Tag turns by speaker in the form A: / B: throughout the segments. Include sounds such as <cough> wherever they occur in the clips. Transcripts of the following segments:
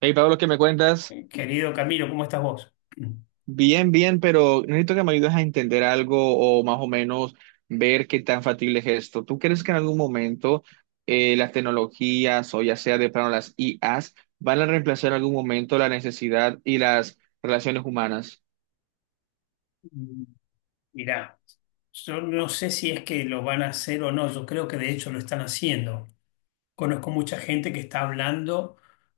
A: Hey Pablo, ¿qué me cuentas?
B: Querido Camilo, ¿cómo estás vos?
A: Bien, bien, pero necesito que me ayudes a entender algo o más o menos ver qué tan factible es esto. ¿Tú crees que en algún momento las tecnologías o ya sea de plano las IAs van a reemplazar en algún momento la necesidad y las relaciones humanas?
B: <clears throat> Mirá, yo no sé si es que lo van a hacer o no. Yo creo que de hecho lo están haciendo. Conozco mucha gente que está hablando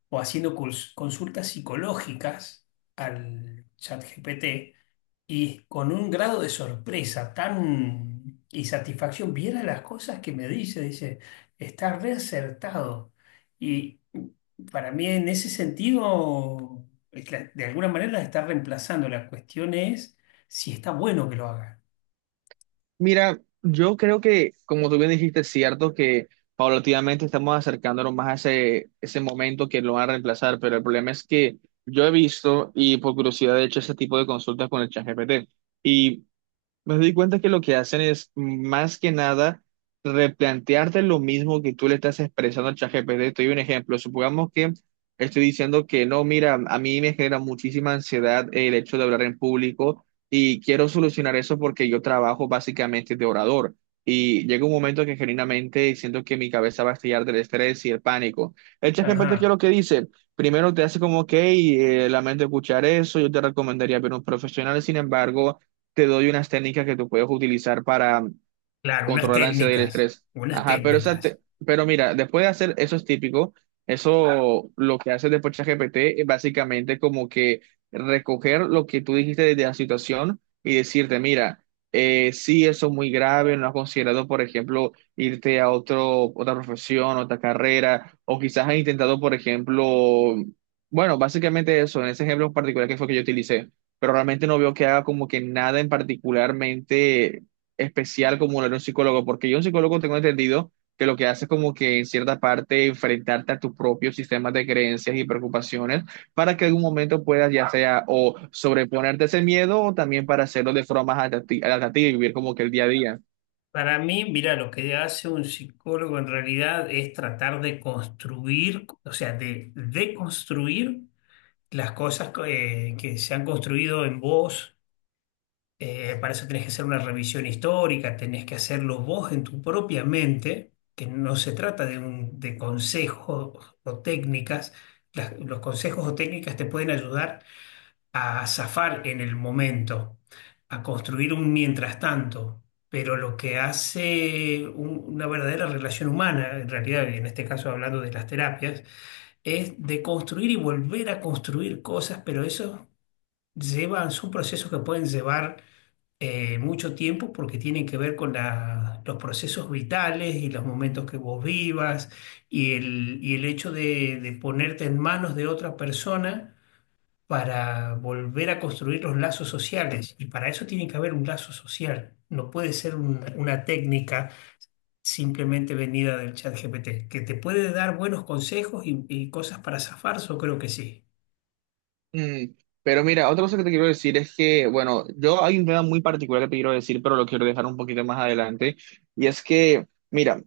B: o haciendo consultas psicológicas al chat GPT, y con un grado de sorpresa tan y satisfacción, viera las cosas que me dice, dice, está reacertado. Y para mí en ese sentido, de alguna manera la está reemplazando. La cuestión es si está bueno que lo haga.
A: Mira, yo creo que, como tú bien dijiste, es cierto que paulatinamente estamos acercándonos más a ese momento que lo van a reemplazar, pero el problema es que yo he visto y por curiosidad he hecho ese tipo de consultas con el ChatGPT. Y me doy cuenta que lo que hacen es más que nada replantearte lo mismo que tú le estás expresando al ChatGPT. Te doy un ejemplo. Supongamos que estoy diciendo que no, mira, a mí me genera muchísima ansiedad el hecho de hablar en público y quiero solucionar eso porque yo trabajo básicamente de orador. Y llega un momento que genuinamente siento que mi cabeza va a estallar del estrés y el pánico. El ChatGPT, ¿qué es
B: Ajá,
A: lo que dice? Primero te hace como, ok, lamento escuchar eso, yo te recomendaría ver un profesional, sin embargo te doy unas técnicas que tú puedes utilizar para
B: claro, unas
A: controlar la ansiedad y el
B: técnicas,
A: estrés.
B: unas
A: Ajá, pero,
B: técnicas.
A: pero mira, después de hacer eso es típico, claro. Eso lo que hace después ChatGPT es básicamente como que recoger lo que tú dijiste desde la situación y decirte, mira, sí, eso es muy grave, no has considerado, por ejemplo, irte a otra profesión, otra carrera, o quizás has intentado, por ejemplo, bueno, básicamente eso, en ese ejemplo particular que fue que yo utilicé, pero realmente no veo que haga como que nada en particularmente especial como lo era un psicólogo, porque yo un psicólogo tengo entendido que lo que hace es como que en cierta parte enfrentarte a tus propios sistemas de creencias y preocupaciones para que en algún momento puedas ya sea o sobreponerte a ese miedo o también para hacerlo de forma más adaptativa y vivir como que el día a día.
B: Para mí, mira, lo que hace un psicólogo en realidad es tratar de construir, o sea, de deconstruir las cosas que se han construido en vos. Para eso tenés que hacer una revisión histórica, tenés que hacerlo vos en tu propia mente, que no se trata de consejos o técnicas. Los consejos o técnicas te pueden ayudar a zafar en el momento, a construir un mientras tanto. Pero lo que hace una verdadera relación humana, en realidad, y en este caso hablando de las terapias, es de construir y volver a construir cosas, pero eso llevan, son procesos que pueden llevar mucho tiempo, porque tienen que ver con los procesos vitales y los momentos que vos vivas, y el hecho de ponerte en manos de otra persona para volver a construir los lazos sociales. Y para eso tiene que haber un lazo social. No puede ser una técnica simplemente venida del chat GPT, que te puede dar buenos consejos y cosas para zafar, yo creo que sí.
A: Mm, pero mira, otra cosa que te quiero decir es que, bueno, yo hay un tema muy particular que te quiero decir, pero lo quiero dejar un poquito más adelante. Y es que, mira,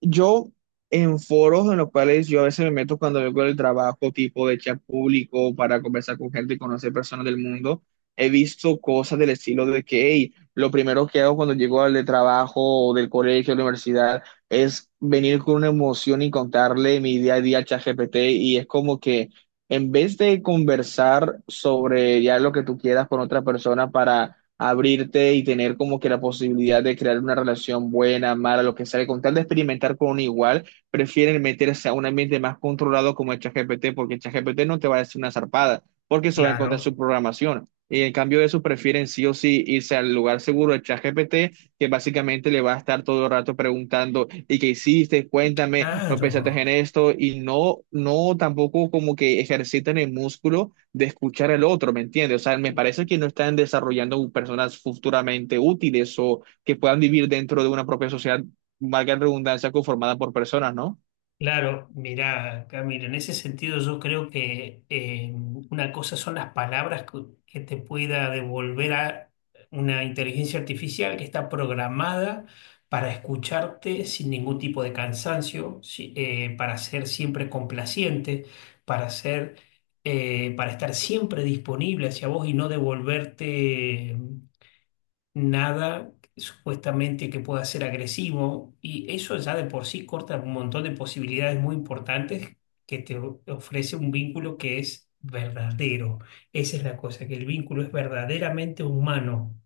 A: yo en foros en los cuales yo a veces me meto cuando vengo del trabajo, tipo de chat público, para conversar con gente y conocer personas del mundo, he visto cosas del estilo de que, hey, lo primero que hago cuando llego al de trabajo o del colegio, de la universidad, es venir con una emoción y contarle mi día a día al ChatGPT. Y es como que... En vez de conversar sobre ya lo que tú quieras con otra persona para abrirte y tener como que la posibilidad de crear una relación buena, mala, lo que sea, con tal de experimentar con un igual, prefieren meterse a un ambiente más controlado como el ChatGPT, porque el ChatGPT no te va a decir una zarpada, porque se va a encontrar su
B: Claro,
A: programación. Y en cambio de eso, prefieren sí o sí irse al lugar seguro del ChatGPT que básicamente le va a estar todo el rato preguntando, ¿y qué hiciste? Cuéntame, ¿no pensaste en
B: claro.
A: esto? Y no, no tampoco como que ejercitan el músculo de escuchar al otro, ¿me entiendes? O sea, me parece que no están desarrollando personas futuramente útiles o que puedan vivir dentro de una propia sociedad, valga la redundancia, conformada por personas, ¿no?
B: Claro, mirá, Camilo, en ese sentido yo creo que una cosa son las palabras que te pueda devolver a una inteligencia artificial que está programada para escucharte sin ningún tipo de cansancio, para ser siempre complaciente, para ser, para estar siempre disponible hacia vos y no devolverte nada supuestamente que pueda ser agresivo. Y eso ya de por sí corta un montón de posibilidades muy importantes que te ofrece un vínculo que es verdadero. Esa es la cosa, que el vínculo es verdaderamente humano.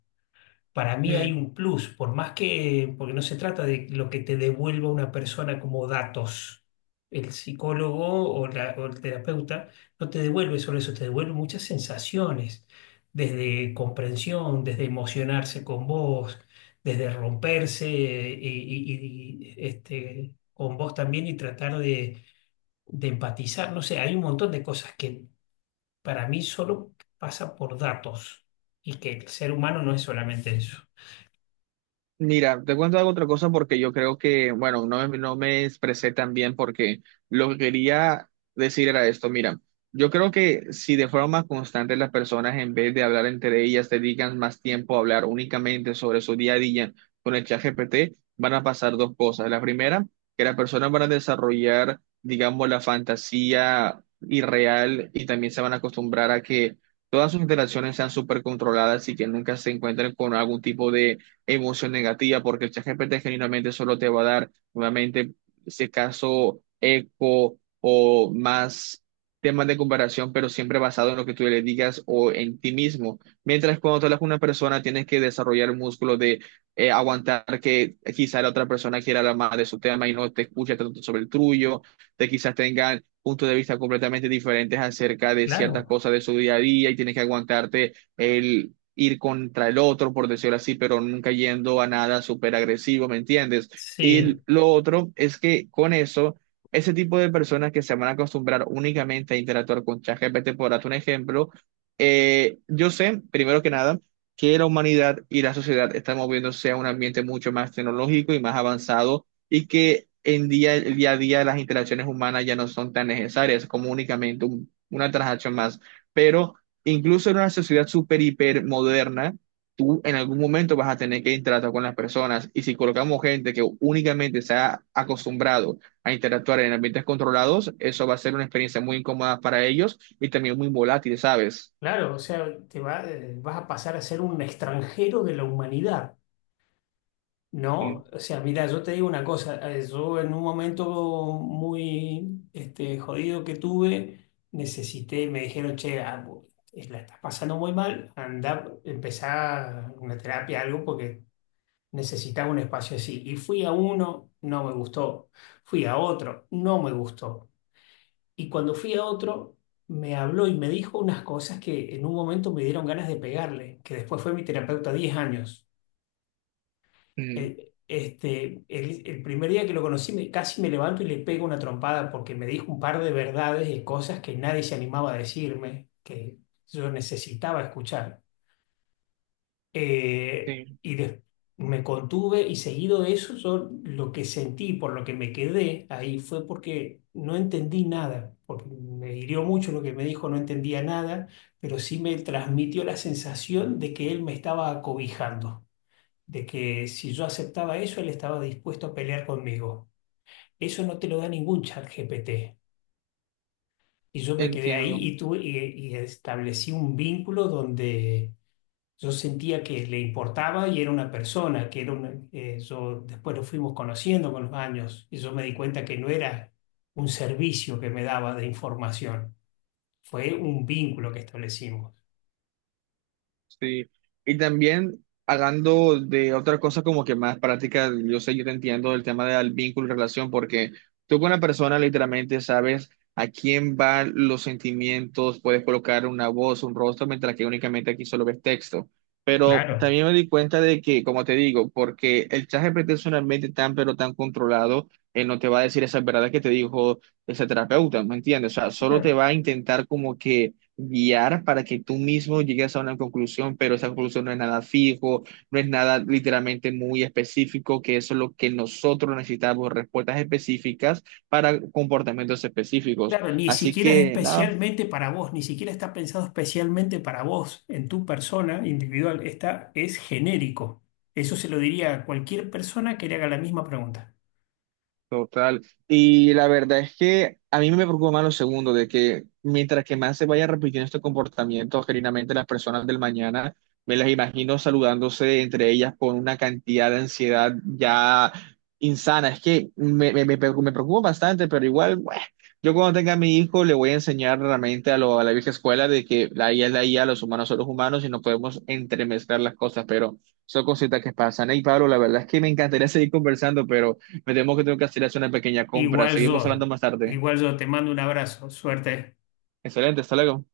B: Para mí hay un plus, por más que, porque no se trata de lo que te devuelva una persona como datos. El psicólogo o el terapeuta no te devuelve solo eso, te devuelve muchas sensaciones: desde comprensión, desde emocionarse con vos, desde romperse con vos también, y tratar de empatizar. No sé, hay un montón de cosas que para mí solo pasa por datos, y que el ser humano no es solamente eso.
A: Mira, te cuento algo otra cosa porque yo creo que, bueno, no me expresé tan bien porque lo que quería decir era esto. Mira, yo creo que si de forma constante las personas en vez de hablar entre ellas dedican más tiempo a hablar únicamente sobre su día a día con el ChatGPT, van a pasar dos cosas. La primera, que las personas van a desarrollar, digamos, la fantasía irreal y también se van a acostumbrar a que todas sus interacciones sean súper controladas y que nunca se encuentren con algún tipo de emoción negativa, porque el ChatGPT genuinamente solo te va a dar, nuevamente, si acaso, eco o más temas de comparación, pero siempre basado en lo que tú le digas o en ti mismo. Mientras cuando tú hablas con una persona, tienes que desarrollar el músculo de aguantar que quizá la otra persona quiera hablar más de su tema y no te escucha tanto sobre el tuyo, de quizás tengan puntos de vista completamente diferentes acerca de ciertas
B: Claro,
A: cosas de su día a día y tienes que aguantarte el ir contra el otro, por decirlo así, pero nunca yendo a nada súper agresivo, ¿me entiendes? Y
B: sí,
A: lo otro es que con eso, ese tipo de personas que se van a acostumbrar únicamente a interactuar con ChatGPT, por darte un ejemplo, yo sé, primero que nada, que la humanidad y la sociedad están moviéndose a un ambiente mucho más tecnológico y más avanzado y que en día, el día a día las interacciones humanas ya no son tan necesarias como únicamente una transacción más. Pero incluso en una sociedad súper, hiper moderna, tú en algún momento vas a tener que interactuar con las personas. Y si colocamos gente que únicamente se ha acostumbrado a interactuar en ambientes controlados, eso va a ser una experiencia muy incómoda para ellos y también muy volátil, ¿sabes?
B: claro, o sea, vas a pasar a ser un extranjero de la humanidad,
A: Mm,
B: ¿no? O sea, mira, yo te digo una cosa. Yo, en un momento muy jodido que tuve, necesité, me dijeron, che, la estás pasando muy mal, anda, empezá una terapia, algo, porque necesitaba un espacio así. Y fui a uno, no me gustó, fui a otro, no me gustó. Y cuando fui a otro, me habló y me dijo unas cosas que en un momento me dieron ganas de pegarle, que después fue mi terapeuta 10 años.
A: mm,
B: El primer día que lo conocí, me, casi me levanto y le pego una trompada, porque me dijo un par de verdades y cosas que nadie se animaba a decirme, que yo necesitaba escuchar. Eh,
A: sí,
B: y de- Me contuve, y seguido de eso, yo lo que sentí, por lo que me quedé ahí, fue porque no entendí nada, porque me hirió mucho lo que me dijo, no entendía nada, pero sí me transmitió la sensación de que él me estaba acobijando, de que si yo aceptaba eso, él estaba dispuesto a pelear conmigo. Eso no te lo da ningún chat GPT. Y yo me quedé ahí
A: entiendo.
B: y, tuve, y establecí un vínculo donde yo sentía que le importaba y era una persona, que era una, yo después lo fuimos conociendo con los años y yo me di cuenta que no era un servicio que me daba de información, fue un vínculo que establecimos.
A: Sí, y también hablando de otra cosa como que más práctica, yo sé, yo te entiendo el tema del vínculo y relación, porque tú con la persona literalmente sabes a quién van los sentimientos, puedes colocar una voz, un rostro, mientras que únicamente aquí solo ves texto. Pero
B: Claro.
A: también me di cuenta de que, como te digo, porque el ChatGPT es un ambiente tan, pero tan controlado, él no te va a decir esas verdades que te dijo ese terapeuta, ¿me entiendes? O sea, solo te
B: Claro,
A: va a intentar como que guiar para que tú mismo llegues a una conclusión, pero esa conclusión no es nada fijo, no es nada literalmente muy específico, que eso es lo que nosotros necesitamos, respuestas específicas para comportamientos específicos.
B: claro, ni
A: Así
B: siquiera es
A: que nada,
B: especialmente para vos, ni siquiera está pensado especialmente para vos, en tu persona individual, está, es genérico. Eso se lo diría a cualquier persona que le haga la misma pregunta.
A: total. Y la verdad es que a mí me preocupa más lo segundo, de que mientras que más se vaya repitiendo este comportamiento, genuinamente las personas del mañana, me las imagino saludándose entre ellas con una cantidad de ansiedad ya insana. Es que me preocupa bastante, pero igual, bueno, yo cuando tenga a mi hijo le voy a enseñar realmente a la vieja escuela de que la IA es la IA, los humanos son los humanos y no podemos entremezclar las cosas, pero son cositas que pasan. Y Pablo, la verdad es que me encantaría seguir conversando, pero... Me temo que tengo que hacer una pequeña compra.
B: Igual
A: Seguimos hablando
B: yo,
A: más tarde.
B: igual yo, te mando un abrazo, suerte.
A: Excelente, hasta luego.